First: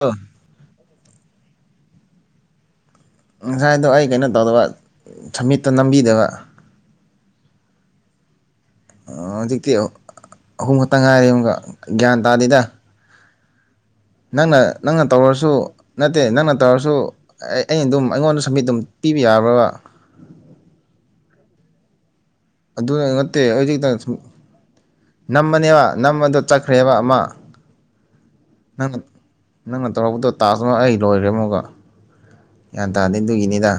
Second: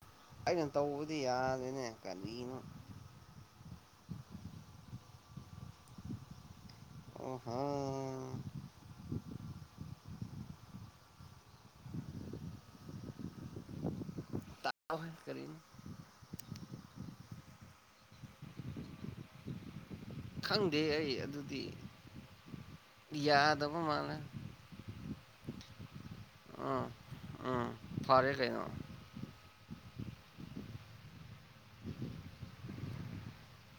ꯑ ꯑꯩꯅ ꯇꯧꯕꯗꯤ ꯌꯥꯔꯦꯅꯦ ꯀꯔꯤꯅꯣ ꯉꯁꯥꯏ ꯑꯗꯣ ꯑꯩ ꯀꯩꯅꯣ ꯇꯧꯗꯕ ꯁꯝꯃꯤꯠꯇꯣ ꯅꯝꯕꯤꯗꯕ ꯑꯣ ꯍꯥ ꯍꯧꯖꯤꯛꯇꯤ ꯑꯍꯨꯝ ꯈꯛꯇꯪ ꯉꯥꯏꯔꯦ ꯑꯃꯨꯛꯀ ꯒ꯭ꯌꯥꯟ ꯇꯥꯗꯦꯗ ꯅꯪꯅ ꯅꯪꯅ ꯇꯥꯎꯍꯦ ꯇꯧꯔꯁꯨ ꯀꯔꯤꯅꯣ ꯅꯠꯇꯦ ꯅꯪꯅ ꯇꯧꯔꯁꯨ ꯑꯩ ꯑꯩ ꯑꯗꯨꯝ ꯑꯩꯉꯣꯟꯗ ꯆꯕꯤꯠ ꯑꯗꯨꯝ ꯄꯤꯕ ꯌꯥꯕ꯭ꯔꯕ ꯈꯪꯗꯦ ꯑꯩ ꯑꯗꯨꯗꯤ ꯑꯗꯨꯗ ꯅꯠꯇꯦ ꯌꯥꯗꯕ ꯍꯧꯖꯤꯛꯇꯪ ꯁꯨꯝ ꯃꯥꯜꯂꯦ ꯅꯃꯅꯦꯕ ꯅꯝꯕꯗꯣ ꯑꯥ ꯆꯠꯈ꯭ꯔꯦꯕ ꯑꯃ ꯎꯝ ꯐꯔꯦ ꯀꯩꯅꯣ ꯅꯪ ꯅꯪꯅ ꯇꯧꯔꯛꯄꯗꯣ ꯇꯥꯅ ꯑꯩ ꯂꯣꯏꯈ꯭ꯔꯦꯃꯨꯛꯒ ꯒ꯭ꯌꯥꯟ ꯇꯥꯗꯦ ꯑꯗꯨꯒꯤꯅꯤꯗ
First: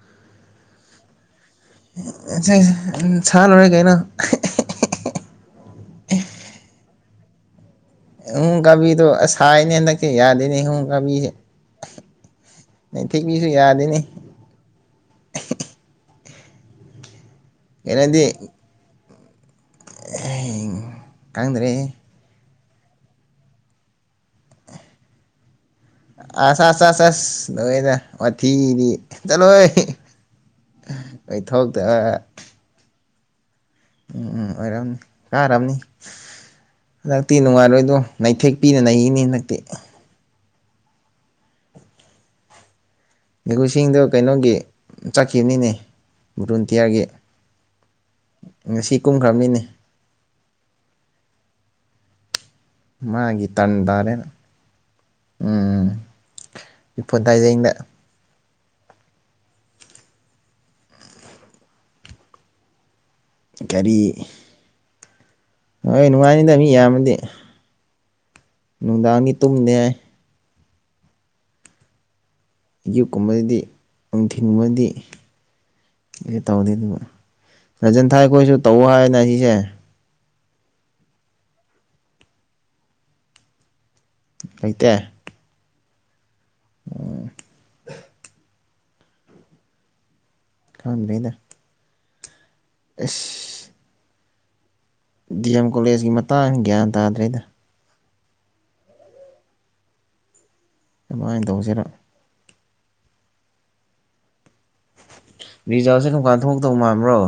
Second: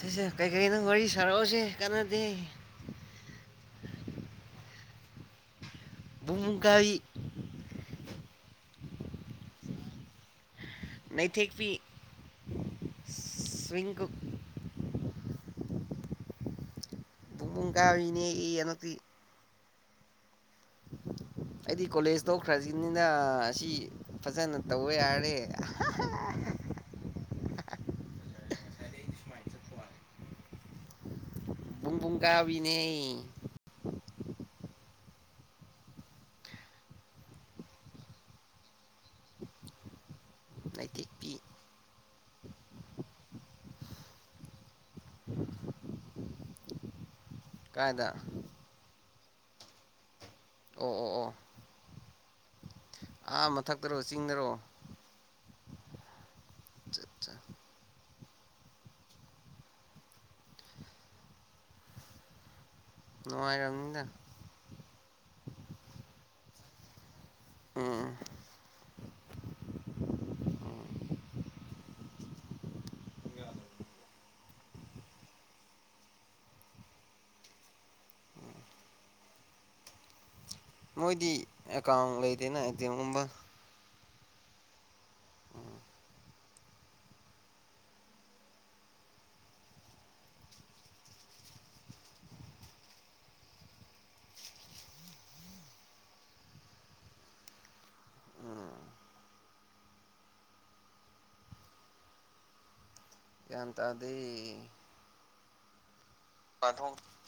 ꯁꯤꯁꯦ ꯀꯩꯀꯩ ꯅꯪ ꯋꯥꯔꯤ ꯁꯥꯔꯛꯑꯣꯁꯦ ꯀꯥꯟꯅꯗꯦ [unintelligible] ꯁꯥ ꯂꯣꯏꯨꯔꯦ ꯀꯩꯅ ꯃ ꯀꯥꯏ ꯎꯝ ꯎꯝ ꯀꯕꯤꯣ ꯑꯁꯥꯅꯦ ꯂꯛ ꯌꯥꯗꯅꯤꯨ ꯕꯤꯁꯦ ꯅꯩꯊꯦꯛꯄꯤ ꯅ ꯊꯤꯕꯤꯁꯨ ꯁ꯭ꯋꯤꯡ ꯌꯥꯗꯦꯅꯦ ꯀꯨꯛ ꯕꯨꯡ ꯀꯥꯔꯤꯅꯦ ꯀꯩꯅꯣꯗꯤ ꯑꯩꯅꯛꯇꯤ ꯑꯩꯗꯤ ꯈꯪꯗ꯭ꯔꯦ ꯀꯣꯂꯦꯖ ꯇ ꯈ꯭ꯔꯖꯤꯅꯤꯅ ꯑꯁꯤ ꯐꯖꯅ ꯇꯧꯕ ꯌꯥꯔꯦ ꯂꯣꯏꯅ ꯋꯥꯊꯤꯗꯤ ꯆꯠꯂꯣꯏ ꯨꯡꯕꯨꯡ ꯀꯥꯕꯤꯅꯦ ꯎꯝ ꯎꯝ ꯑꯣꯏꯔꯝꯅꯤ ꯀꯥꯔꯝꯅꯤ ꯍꯟꯗꯛꯇꯤ ꯅꯨꯡꯉꯥꯏꯔꯣꯏꯗꯣ ꯅꯩꯊꯦꯛꯄꯤꯅ ꯅꯔꯤꯅꯤ ꯍꯟꯗꯛꯇꯤ ꯂꯩꯇꯦꯛꯄꯤ ꯒꯨꯁꯤꯡꯗꯣ ꯀꯩꯅꯣꯒꯤ ꯆꯠꯈꯤꯕꯅꯤꯅꯦ ꯕꯨꯟꯇꯤꯌꯥꯔꯒꯤ ꯀꯥꯏꯗ ꯀꯨꯝꯈ꯭ꯔ ꯃꯤꯅꯤ ꯑꯣ ꯑꯣ ꯑꯣ ꯃꯥꯒꯤ ꯑꯥ ꯃꯊꯛꯇꯔꯣ ꯇꯟꯗꯥꯔꯦꯅ ꯆꯤꯡꯗꯔꯣ ꯎꯝ ꯆꯠ ꯏꯄꯣꯠ ꯆꯥ ꯇꯥꯏꯖꯦꯡꯗ ꯀꯔꯤ ꯅꯅꯨꯡꯉꯥꯏꯔꯗ ꯍꯣꯏ ꯅꯨꯡꯉꯥꯏꯅꯤꯗ ꯃꯤ ꯏꯃꯗꯤ ꯎꯝ ꯅꯨꯡꯗꯥꯥꯡꯅꯤ ꯇꯨꯝꯗꯦ ꯑꯌꯨꯛꯀꯨꯝꯕꯗꯤ ꯅꯨꯡꯊꯤꯤꯟꯒꯨꯝꯕꯗꯤ ꯇꯧꯗꯦ ꯑꯗꯨꯒ ꯔꯟꯖꯟ ꯊꯥꯏ ꯑꯩꯈꯣꯏꯁꯨ ꯇꯧ ꯍꯥꯏꯅ ꯁꯤꯁꯦ ꯃꯣꯏꯗꯤ ꯑꯦꯀꯥꯎꯟ ꯂꯩꯗꯦꯅꯒꯨꯝꯕ ꯑꯇ ꯎꯝ ꯀꯝ ꯂꯩꯗ ꯑꯦꯁ ꯗꯤ ꯑꯦꯝ ꯀꯣꯂꯦꯖꯀꯤ ꯃꯇꯥꯡ ꯒ꯭ꯌꯥꯟ ꯇꯥꯗ꯭ꯔꯦꯗ ꯎꯝ ꯑꯗꯨꯃꯥꯏꯅ ꯇꯧꯁꯤꯔ ꯑꯦꯇꯗꯤ ꯃꯤ ꯌꯥꯦ ꯀ ꯀꯥꯟ ꯊꯣꯛꯇꯧ ꯃꯥꯟꯕ꯭ꯔꯣ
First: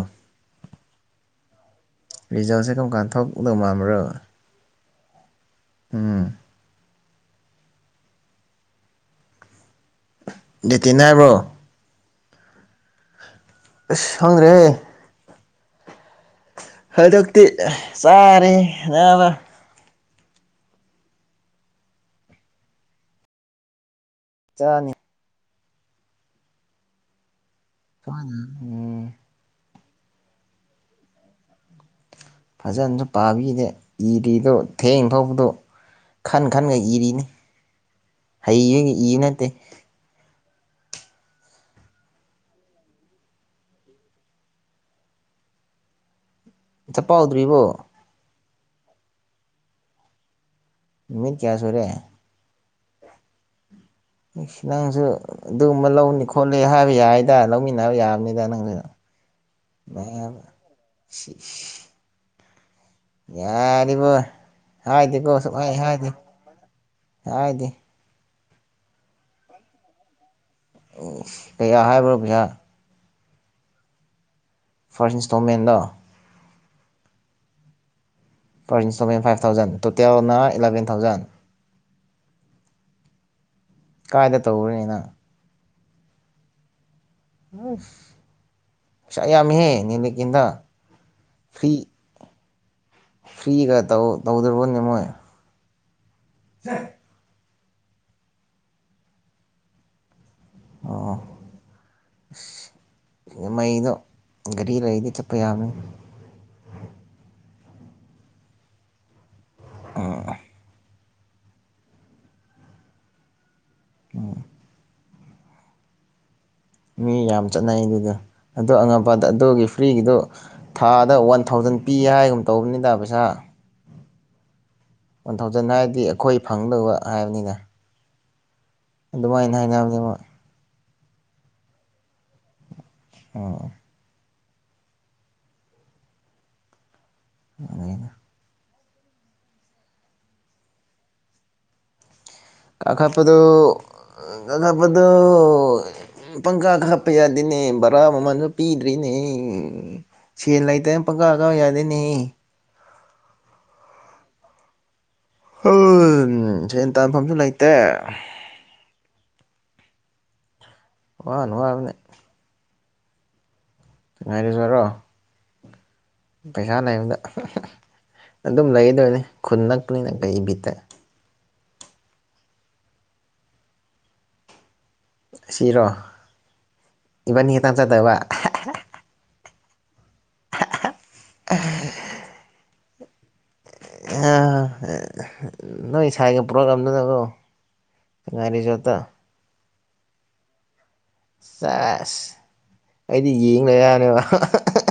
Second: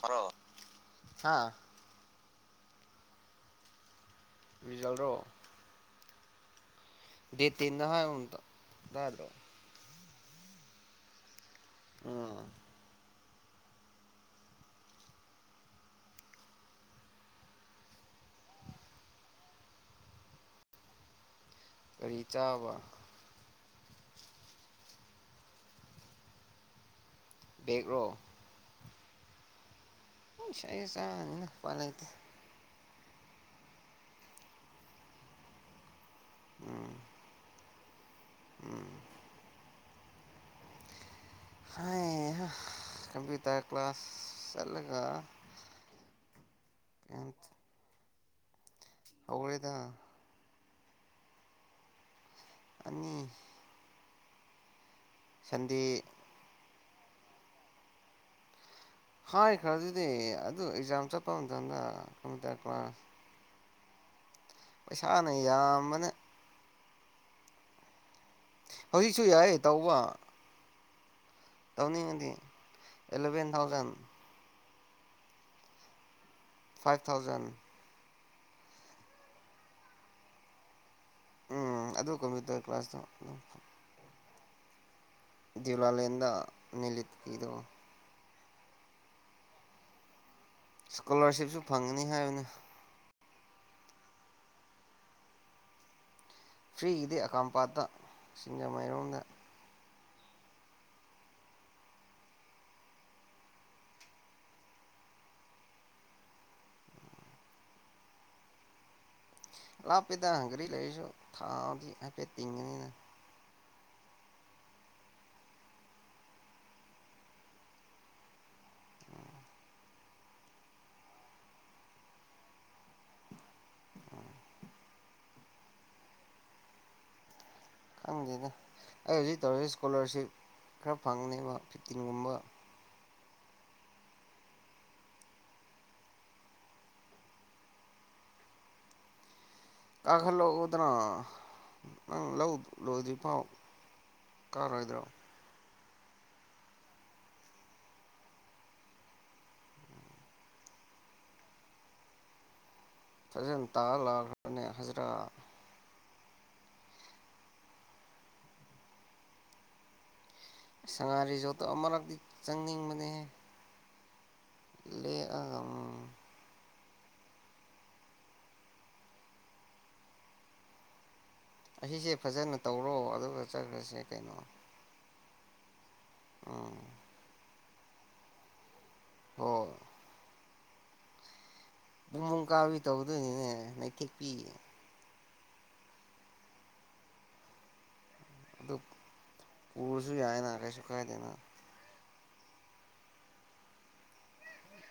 [unintelligible] ꯔꯤꯖꯥꯎꯁꯦ ꯀꯝ ꯀꯥꯟꯊꯣꯛꯗꯕ ꯑꯃ꯭ꯔꯣ ꯔꯤꯖꯜꯗꯣ ꯗꯦꯇꯅ ꯍꯥꯏ ꯍꯨꯇꯗ ꯃꯦꯠ ꯇꯤꯟꯅꯤ ꯍꯥꯏꯕ꯭ꯔꯣ ꯑ ꯍꯪꯉ꯭ꯔꯦ ꯍꯟꯗꯛꯇꯤ ꯆꯥꯔꯦꯅꯕ ꯀꯔꯤ ꯆꯥꯕ ꯆꯥꯅꯤ ꯕꯦꯛꯔꯣ ꯁꯃ ꯁ ꯆ ꯐꯥꯂ ꯐꯖꯅꯁꯨ ꯄꯥꯕꯤꯗꯦ ꯏꯔꯤꯗꯣ ꯊꯦꯡ ꯐꯥꯎꯕꯗꯣ ꯈꯟ ꯈꯟꯒ ꯎꯝ ꯏꯔꯤꯅꯤ ꯍ ꯎꯝ ꯌꯦ ꯅꯠꯇꯦ ꯍꯥꯏ ꯀꯕꯤꯇꯥ ꯀ ꯀ꯭ꯂꯥꯁ ꯆꯠꯂꯒ ꯆꯄ ꯍꯥꯎꯗ꯭ꯔꯤꯕꯣ ꯍꯧꯂꯤꯦꯗꯥ ꯅꯨꯃꯤꯠ ꯀꯌꯥ ꯁꯨꯔꯦ ꯑꯅꯤ ꯁꯂ ꯁꯟꯗꯦ ꯑꯗꯨꯃ ꯂꯧꯅꯤ ꯈꯣ ꯍꯥꯏ ꯑꯩꯈꯣꯏ ꯌꯥꯏꯗ ꯂꯧꯃꯤꯟꯅꯕ ꯌꯥꯕꯅꯤꯗ ꯅꯪꯁꯨ ꯍꯥꯏ ꯈ꯭ꯔ ꯑꯗꯨꯗꯤ ꯑꯗꯨ ꯑꯦꯛꯖꯥꯝ ꯆꯠꯄ ꯃꯇꯝꯗ ꯀ ꯌꯥꯅꯤꯔꯤꯕꯣ ꯍꯥꯏꯥꯏꯗꯤ ꯄꯩꯁꯥꯅ ꯀꯣꯁ ꯍꯥꯏ ꯌꯥꯝꯕꯅ ꯍꯥꯏꯥꯏꯗꯤ ꯍꯥꯏꯗꯤ ꯍꯧꯖꯤꯛꯁꯨ ꯌꯥꯏ ꯇꯧꯕ ꯑꯣ ꯀꯌꯥ ꯍꯥꯏꯕ꯭ꯔꯣ ꯇꯧꯅꯤꯡꯉꯗꯤ ꯄꯩꯁꯥ ꯑꯦꯂꯚꯦꯟ ꯊꯥꯎꯖꯟ ꯐꯥꯔꯁ ꯏꯟꯁꯇꯣꯜꯃꯦꯟꯗ ꯐꯥꯏꯚ ꯊꯥꯎꯖꯟ ꯐ ꯁꯦꯟ ꯐꯥꯏꯚ ꯊꯥꯎꯖꯟ ꯇꯣꯇꯦꯜꯅ ꯏꯂꯦꯚꯦꯟ ꯊꯥꯎꯖꯟ ꯎꯝ ꯑꯗꯨ ꯀꯝꯄ꯭ꯌꯨꯇꯔ ꯀ꯭ꯂꯥꯁꯇ ꯀꯥꯏꯗ ꯇꯧꯅꯤꯅ ꯦꯂꯂꯗ ꯅꯤꯂ ꯑ ꯁꯌꯥ ꯑꯃꯍꯦ ꯅꯅꯤꯂ ꯀꯗ ꯏꯁꯀꯣꯂꯥꯔꯁꯤꯞꯁꯨ ꯐꯪꯒꯅꯤ ꯍꯥꯏꯕꯅꯦ ꯐꯔꯤꯒ ꯇ ꯇꯧꯗꯔꯕꯅꯤꯃꯣꯏ ꯐꯔꯤ ꯏꯦ ꯑꯀꯥꯎꯝ ꯄꯥꯗ ꯁꯤꯁꯤꯡꯒꯥꯥ ꯃꯩꯔꯣꯗ ꯑꯣ ꯑ ꯃꯩꯗꯣ ꯒꯥꯔꯤ ꯂꯩꯗꯤ ꯆꯠꯄ ꯌꯥꯅꯤ ꯂꯥꯛ ꯎꯝ ꯄꯤꯗ ꯍꯪꯒꯔꯤ ꯂꯩꯁꯣ ꯊꯥꯗꯤ ꯄꯦ ꯇꯤꯡꯒꯅꯤꯅ ꯑ ꯃꯤ ꯌꯥꯝ ꯆꯠꯅꯩ ꯑꯗꯨꯗ ꯑꯗꯣ ꯑꯉꯝꯄꯥꯗ ꯑꯗꯨꯒꯤ ꯐ꯭ꯔꯤꯒꯤꯗꯣ ꯊꯥꯗ ꯋꯥꯟ ꯊꯥꯎꯖꯟ ꯄꯤ ꯍꯥꯏꯒꯨꯝ ꯇꯧꯕꯅꯤꯗ ꯄꯩꯁꯥ ꯋꯥꯟ ꯊꯥꯎꯖꯟ ꯍꯥꯏꯔꯗꯤ ꯑꯩꯈꯣꯏ ꯐꯪꯗꯕ ꯍꯥꯏꯕꯅꯤꯅ ꯍꯪꯒꯦꯅꯦ ꯑꯩ ꯍꯧꯖꯤꯛ ꯑꯗꯨꯃꯥꯏꯅ ꯇꯧꯔꯤꯁꯤꯦ ꯍꯥꯏꯅꯕꯅꯦ ꯃꯣꯏ ꯏꯁꯀꯣꯂꯥꯔꯁꯤꯞ ꯈꯔ ꯐꯪꯅꯦꯕ ꯐꯤꯐꯇꯤꯟꯒꯨꯝꯕ ꯑꯣ ꯑꯗꯨꯩꯅ ꯑꯈꯂꯣ ꯑꯣꯗꯔ ꯀꯥꯥꯄꯗꯨ ꯀꯥꯔꯣꯏꯗ꯭ꯔꯣ ꯀꯥꯄꯗꯨ ꯎ ꯄꯪꯀꯥ ꯀ ꯍꯥꯞꯄ ꯌꯥꯗꯦꯅꯦ ꯕꯔꯥ ꯃꯃꯜꯁꯨ ꯄꯤꯗ꯭ꯔꯤꯅꯦ ꯁꯦꯜ ꯂꯩꯇꯅ ꯄꯪꯀꯥ ꯀꯥ ꯌꯥꯗꯦꯅꯦ ꯁꯖꯦꯟ ꯇꯥ ꯂꯥꯛꯈ꯭ꯔꯅꯦ ꯍꯖꯤꯔꯥ ꯍ ꯁꯦꯟ ꯇꯥꯟꯐꯝꯁꯨ ꯂꯩꯇꯦ ꯁꯉꯥꯏ ꯋꯥꯅ ꯔꯤꯖꯣꯔꯠꯇꯣ ꯋꯥꯕꯅꯦ ꯑꯃꯂꯛꯇꯤ ꯆꯪꯅꯤꯡꯕ ꯑ ꯉꯥꯏꯔꯤꯖꯔꯣ ꯎꯝ ꯄꯩꯁꯥ ꯂꯩꯕꯗ ꯑꯗꯨꯝ ꯂꯩꯒꯗꯣꯏꯅꯤ ꯈꯨꯟ ꯅꯛꯄꯅꯤꯅ ꯀꯩꯕꯤꯠꯇ ꯑꯩꯁꯦ ꯐꯖꯅ ꯇꯧꯔꯣ ꯑꯗꯨꯒ ꯆꯠꯈ꯭ꯔꯁꯦ ꯀꯩꯅꯣ ꯁꯤꯔꯣ ꯎꯝ ꯄꯅꯤ ꯇꯆꯥ ꯗꯕꯥ ꯑꯣꯝ ꯃ ꯀꯥꯕꯤ ꯇꯧꯗꯨꯅꯤꯅꯦ ꯑ ꯅꯣꯏ ꯏꯁꯥꯏꯒꯤ ꯄ꯭ꯔꯣꯒꯝꯗꯨꯅꯕꯣ ꯉꯅꯤ ꯆꯠꯇ ꯎꯁꯨ ꯌꯥꯏꯅꯅꯥ ꯀꯦꯁꯨ ꯆꯁ ꯑꯩꯗꯤ ꯌꯦꯡꯅ ꯌꯥꯅꯦꯕ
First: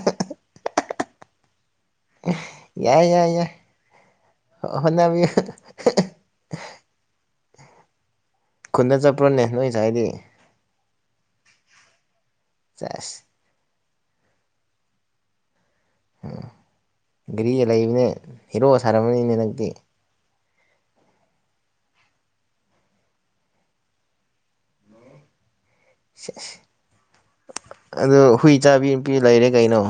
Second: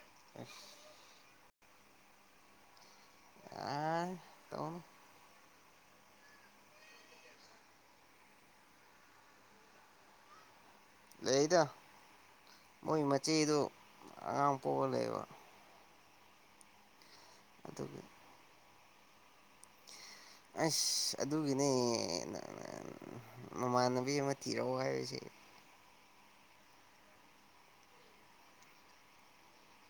[inaudible] ꯑ ꯌꯥꯏ ꯌꯥꯏ ꯌꯥꯏ ꯑꯥꯏ ꯇꯧꯅꯨ ꯍꯅꯕꯤ ꯈꯨꯟꯗ ꯆꯠꯄ꯭ꯔꯣꯅꯦ ꯅꯣꯏꯁ ꯍꯥꯏꯗꯤ ꯂꯩꯗ ꯃꯣꯏ ꯆꯥꯁ ꯃꯆꯦꯗꯨ ꯑ ꯄ ꯂꯩꯕ ꯑꯝ ꯒꯔꯤ ꯑꯗꯨꯒꯤ ꯂꯩꯕꯅꯦ ꯍꯤꯔꯣ ꯁꯥꯔꯔꯕꯅꯤꯅꯦ ꯅꯪꯛꯇꯤ ꯑꯁ ꯑꯗꯨꯒꯤꯅꯦ ꯃꯃꯥꯟꯅꯕꯤ ꯑꯃ ꯊꯤꯔꯛꯎ ꯍꯥꯏꯕꯁꯦ ꯑꯗꯨꯣ ꯍꯨꯏ ꯆꯥꯕꯤꯄꯤ ꯂꯩꯔꯦ ꯀꯩꯅꯣ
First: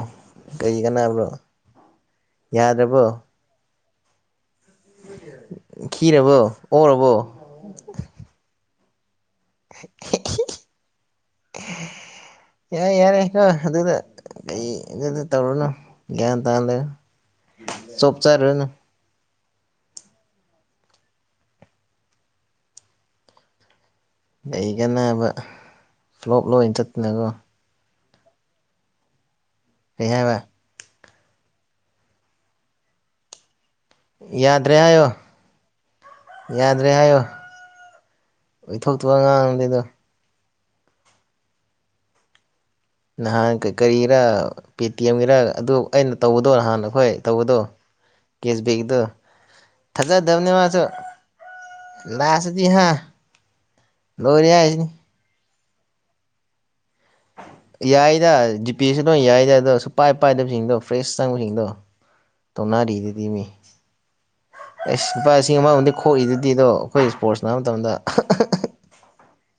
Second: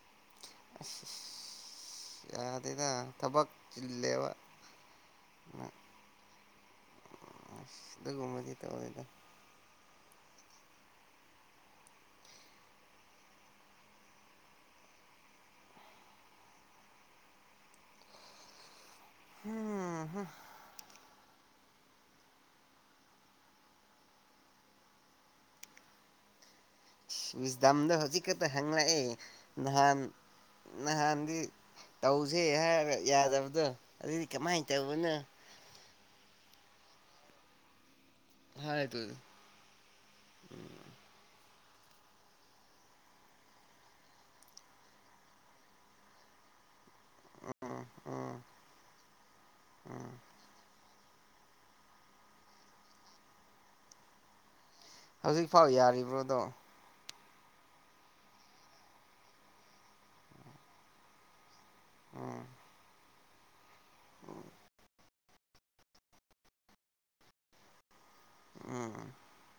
ꯀꯔꯤ ꯑꯁ ꯀꯅꯥꯕ꯭ꯔꯣ ꯌꯥꯗ꯭ꯔꯕꯣ ꯂꯦꯕ ꯈꯔꯔꯕꯣ ꯑꯣꯔꯕꯔꯕꯣ ꯑ ꯌꯥꯔ ꯌꯥꯔꯦ ꯀꯣ ꯑꯗꯨꯗ ꯀꯩ ꯑꯗꯨꯗ ꯇꯧꯔꯨꯅꯨ ꯒ꯭ꯌꯥꯟ ꯇꯥꯍꯜꯂ ꯆꯣꯞꯆꯔꯨꯅꯨ ꯍꯝ ꯂꯩꯒꯅꯕ ꯁ꯭ꯂꯣꯞ ꯂꯣꯏ ꯆꯠꯇꯅꯀꯣ ꯁꯁ ꯗꯝꯗ ꯍꯧꯖꯤ ꯗ ꯍꯦꯡꯅꯑ ꯅꯍꯥꯟ ꯀꯩ ꯍꯥꯏꯕ ꯅꯍꯥꯟ ꯇꯧꯁꯦ ꯍꯥꯏ ꯌꯥꯗꯕꯗꯣ ꯑꯗꯨ ꯀ ꯌꯥꯗ꯭ꯔꯦ ꯍꯥꯏꯌꯣ ꯃꯥꯥꯏꯇꯧꯕꯟꯅ ꯌꯥꯗ꯭ꯔꯦ ꯍꯥꯏꯌꯣ ꯍꯥꯏꯗꯨꯗꯤ ꯑꯣꯏꯊꯣꯛꯇꯒ ꯉꯥꯡꯅꯤꯗ ꯅꯍꯥꯟ ꯀꯔꯤꯔ ꯄꯦ ꯇꯤ ꯑꯦꯝꯒꯤꯔ ꯑꯗꯨ ꯑꯩꯅ ꯇꯧꯕꯗꯣ ꯅꯍꯥꯟ ꯍꯈꯣꯏ ꯇꯧꯕꯗꯣ ꯎꯝ ꯎꯝ ꯀꯦꯁꯕꯦꯛꯗꯣ ꯎꯝ ꯊꯖ ꯙꯅꯤꯃꯁꯨ ꯂꯥꯁꯗꯤ ꯍꯥꯥ ꯂꯔꯤ ꯌꯥꯁꯤꯅꯤ ꯍꯧꯖꯤꯛꯐꯥꯎ ꯌꯥꯔꯤꯕ꯭ꯔꯣꯗꯣ ꯌꯥꯏꯗ ꯖꯤꯄꯦꯁꯨ ꯂꯣꯏ ꯌꯥꯏꯗ ꯑꯗꯣ ꯁꯨꯄꯥꯏ ꯄꯥꯏꯗꯕꯁꯤꯡꯗꯣ ꯐ꯭ꯔꯦꯁ ꯆꯪꯕꯁꯤꯡꯗꯣ ꯎꯝ ꯊꯣꯉꯥ ꯔꯤ ꯏꯃꯤ ꯑꯁ ꯂꯨꯄꯥ ꯂꯤꯁꯤꯡ ꯑꯃꯃꯝꯗꯤ ꯈꯣꯛꯏꯗꯨꯗꯤ ꯑꯗꯣ ꯑꯩꯈꯣꯏ ꯁ ꯏꯁꯄꯣꯔꯠꯁ ꯅꯥꯕ ꯃꯇꯝꯗ [inaudible] ꯎꯝ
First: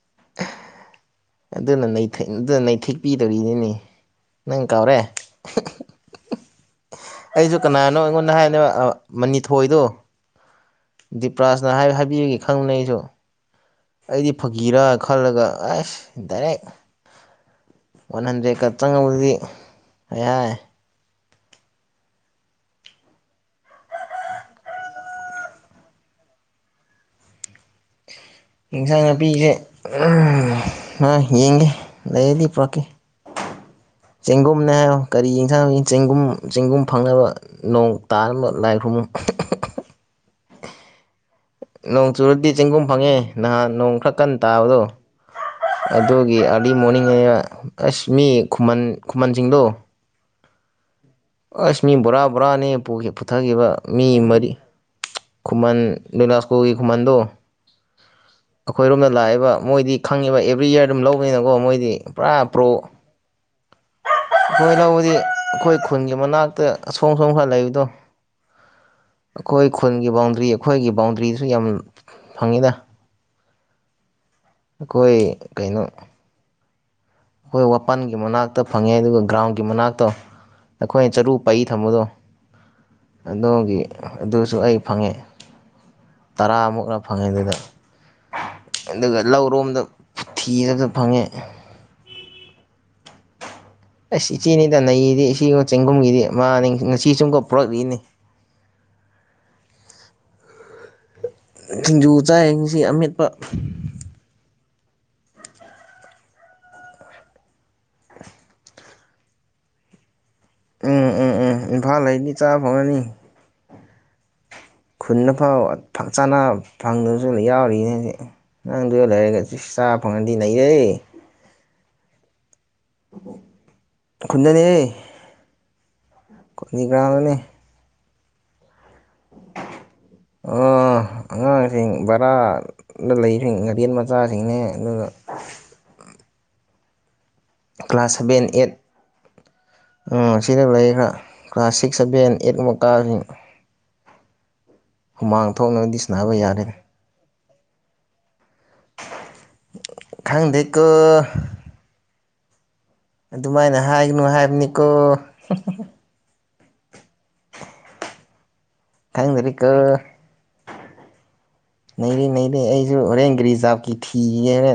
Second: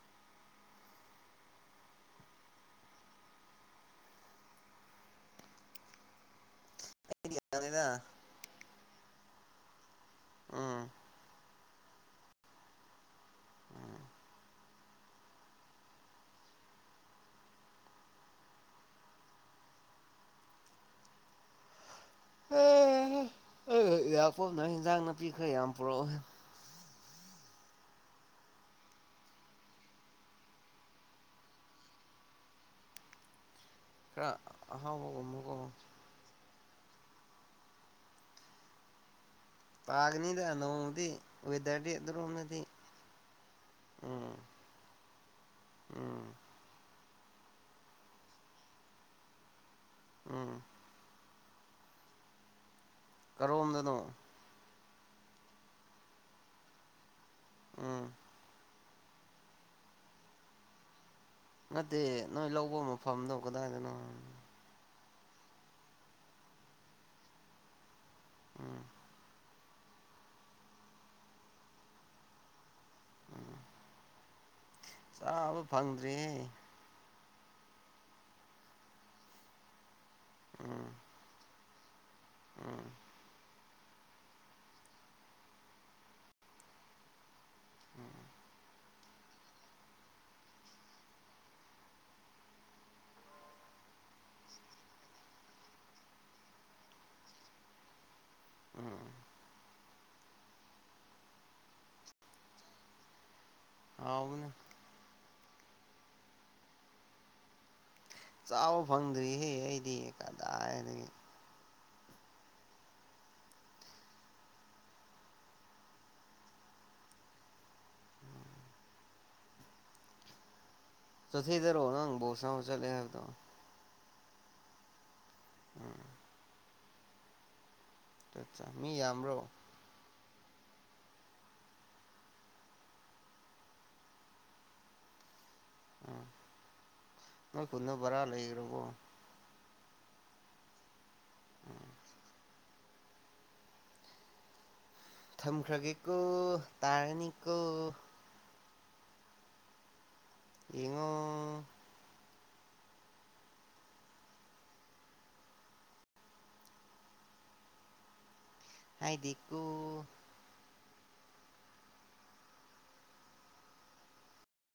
[inaudible] ꯑꯗꯨꯅ ꯑꯗꯨꯅ ꯅꯩꯊꯦꯛꯄꯤꯗꯣꯔꯤꯅꯤꯅꯤ ꯅꯪ ꯀꯥꯎꯔꯦ ꯑꯩꯁꯨ ꯌꯥꯗꯦꯗ ꯀꯅꯥꯅꯣ ꯑꯩꯉꯣꯟꯗ ꯍꯥꯏꯅꯦ ꯃꯅꯤꯊꯣꯏꯗꯣ ꯎꯝ ꯗꯤꯄ꯭ꯔꯥꯁ ꯐꯖꯅ ꯍꯥꯏ ꯍꯥꯏꯕꯤꯔꯒꯦ ꯈꯪꯕꯅ ꯑꯩꯁꯨ ꯑꯩꯗꯤ ꯐꯀꯤꯔꯥ ꯈꯜꯂꯒ ꯑꯁ ꯗꯥꯏꯔꯦꯛ ꯋꯥꯟ ꯍꯟꯗ꯭ꯔꯦꯗꯀ ꯆꯪꯉꯕꯗꯤ ꯑꯩ ꯍꯥꯏ ꯑꯦ ꯏꯥꯛ ꯄꯣꯅ ꯏꯟꯖꯥꯡ ꯅꯥꯄꯤ ꯈꯔ ꯌꯥꯝ ꯄꯨꯔꯛꯑꯣ ꯏꯟꯁꯥꯡ ꯅꯥꯄꯤꯁꯦꯣꯏ ꯌꯦꯡꯒꯦ ꯂꯩꯔꯗꯤ ꯄꯔꯛꯀꯦ ꯈꯔ ꯆꯦꯡꯒꯨꯝꯅ ꯀꯔꯤ ꯑꯍꯥꯎꯕꯒꯨꯝꯕꯀꯣ ꯌꯦꯟꯁꯥꯡ ꯆꯦꯡꯒꯨꯝ ꯆꯤꯡꯒꯨꯝ ꯐꯪꯅꯕ ꯅꯣꯡ ꯇꯥꯅꯕ ꯂꯥꯏ ꯈꯨꯔꯨꯝ ꯇꯥꯒꯅꯤꯗꯅꯣꯡꯗꯤ ꯅꯣꯡ ꯆꯨꯔꯗꯤ ꯆꯦꯡꯒꯨꯝ ꯐꯪꯉꯦ ꯅꯍꯥꯟ ꯅꯣꯡ ꯈꯔ ꯎꯝ ꯀꯟꯅ ꯇꯥꯕꯗꯣ ꯎꯝ ꯑꯗꯨꯒꯤ ꯑꯗꯨ ꯃꯅꯤꯡ ꯑꯁ ꯃꯤ ꯈꯨꯟ ꯈꯨꯃꯟ ꯁꯤꯡꯗꯣ ꯎꯝ ꯑꯁ ꯃꯤꯕꯣꯔꯥ ꯕꯣꯔꯥꯅꯦ ꯄꯨꯊꯈꯤꯕ ꯀꯔꯣꯝꯗꯅꯣ ꯃꯤ ꯃꯔꯤ ꯈꯨꯃꯟ ꯂꯥꯁꯀꯣꯒꯤ ꯈꯨꯃꯟꯗꯣ ꯎꯝ ꯑꯩꯈꯣꯏ ꯔꯣꯝꯗ ꯂꯥꯛꯏꯦꯕ ꯃꯣꯏꯗꯤ ꯈꯪꯉꯤꯕ ꯑꯦꯕ꯭ꯔꯤ ꯏꯌꯥꯔ ꯑꯗꯨꯝ ꯂꯧ ꯅꯠꯇꯦ ꯅꯣꯏ ꯂꯧꯕ ꯃꯐꯝꯗꯣ ꯀꯗꯥꯏꯗꯅꯣ ꯑꯩꯈꯣꯏ ꯂꯧꯕꯗꯤ ꯑꯩꯈꯣꯏ ꯈꯨꯟꯒꯤ ꯃꯅꯥꯛꯇ ꯑꯁꯣꯝ ꯁꯣꯝ ꯈꯔ ꯂꯩꯕꯗꯣ ꯎꯝ ꯑꯩꯈꯣꯏ ꯈꯨꯜꯒꯤ ꯕꯥꯎꯟꯗ꯭ꯔꯤ ꯑꯩꯈꯣꯏꯒꯤ ꯕꯥꯎꯟꯗ꯭ꯔꯤꯁꯨ ꯌꯥꯝ ꯐꯪꯉꯤꯅ ꯑꯩꯈꯣꯏ ꯆꯥꯕ ꯀꯩꯅꯣ ꯐꯪꯗ꯭ꯔꯤꯍꯦ ꯑꯩꯈꯣꯏ ꯋꯥꯄꯜꯒꯤ ꯃꯅꯥꯛꯇ ꯐꯪꯉꯦ ꯑꯗꯨꯒ ꯒ꯭ꯔꯥꯎꯟꯒꯤ ꯃꯅꯥꯛꯇꯣ ꯎꯝ ꯑꯩꯈꯣꯏ ꯆꯔꯨꯛ ꯄꯩ ꯊꯝꯃꯗꯣ ꯎꯝ ꯑꯗ ꯍꯣꯡꯒꯦ ꯑꯗꯨꯁꯨ ꯑꯩ ꯐꯪꯉꯦ ꯇꯔꯥꯃꯨꯛꯅ ꯐꯪꯉꯦ ꯑꯗꯨꯗ ꯑꯗꯨꯒ ꯂꯧꯔꯣꯝꯗ ꯊꯤꯗꯗ ꯐꯪꯉꯦ ꯑꯁ ꯏꯆꯦꯅꯤ ꯇꯅꯩꯗꯤ ꯏꯆꯦꯒ ꯆꯦꯡꯒꯨꯝꯒꯤꯗꯤ ꯃꯥꯅꯤ ꯉꯁꯤ ꯆꯨꯝꯒ ꯄꯨꯔꯛꯂꯤꯅꯤ ꯎꯝ ꯁꯤꯡꯖꯨ ꯆꯥꯏꯁꯤ ꯑꯃꯦꯠꯄ ꯑꯥꯎꯒꯅꯦ ꯆꯥꯎꯕ ꯐꯪꯗ꯭ꯔꯤꯍꯦ ꯑꯩꯗꯤ ꯎꯝ ꯀꯗꯥꯏꯗꯒꯤ ꯎꯝ ꯎꯝ ꯏꯝꯐꯥꯜ ꯂꯩꯅꯤ ꯆꯥꯕ ꯐꯣꯡꯉꯅꯤ ꯈꯨꯟꯅ ꯐꯥꯎ ꯐ ꯆꯥꯅ ꯐꯪꯗꯁꯨ ꯌꯥꯎꯔꯤꯅꯦ ꯅꯪꯗꯨꯗ ꯂꯩꯔꯒ ꯆꯥ ꯐꯪꯉꯗꯤ ꯂꯩꯔꯦ ꯆꯊ ꯏꯗꯔꯣ ꯅꯪꯕꯣꯁ ꯆꯂꯦ ꯍꯥꯏꯕꯗ ꯈꯨꯨꯟꯗꯅꯤ ꯎꯝ ꯑꯩꯈꯅꯤꯒ꯭ꯔꯥꯡꯗꯅꯦ [unintelligible] ꯃꯤ ꯌꯥꯝ꯭ꯔꯣ ꯑꯉꯥꯡꯁꯤꯡ ꯚꯔꯥꯗ ꯂꯩꯕꯁꯤꯡ ꯒꯥꯗꯦꯟ ꯃꯆꯥꯁꯤꯡꯅꯦ ꯑꯗꯨꯒ ꯎꯝ ꯅꯣꯏ ꯀꯨꯅ ꯐꯔ ꯂꯩꯔꯕꯣ ꯎꯝ ꯁꯤꯗ ꯂꯩ ꯈꯔ ꯀ꯭ꯂꯥꯁ ꯁꯤꯛꯁ ꯁꯚꯦꯟ ꯑꯩꯠꯃꯨꯛ ꯀꯥꯔꯤ ꯊꯝꯈ꯭ꯔꯒꯦ ꯀꯣ ꯇꯥꯔꯅꯤꯀꯣ ꯑ ꯈꯪꯗꯀ ꯌꯦꯡꯉꯣ ꯑꯗꯨꯃꯥꯏꯅ ꯍꯥꯏꯒꯅꯨ ꯍꯥꯏꯕꯅꯤꯀꯣ ꯍꯥꯏꯗꯤ ꯀꯨ ꯂꯩꯔꯤꯦ ꯂꯩꯔꯤ ꯑꯩꯁꯨ ꯍꯣꯔꯦꯟ ꯔꯤꯖꯥꯕꯀꯤ ꯊꯤꯒꯦ ꯍꯣꯔꯦꯟ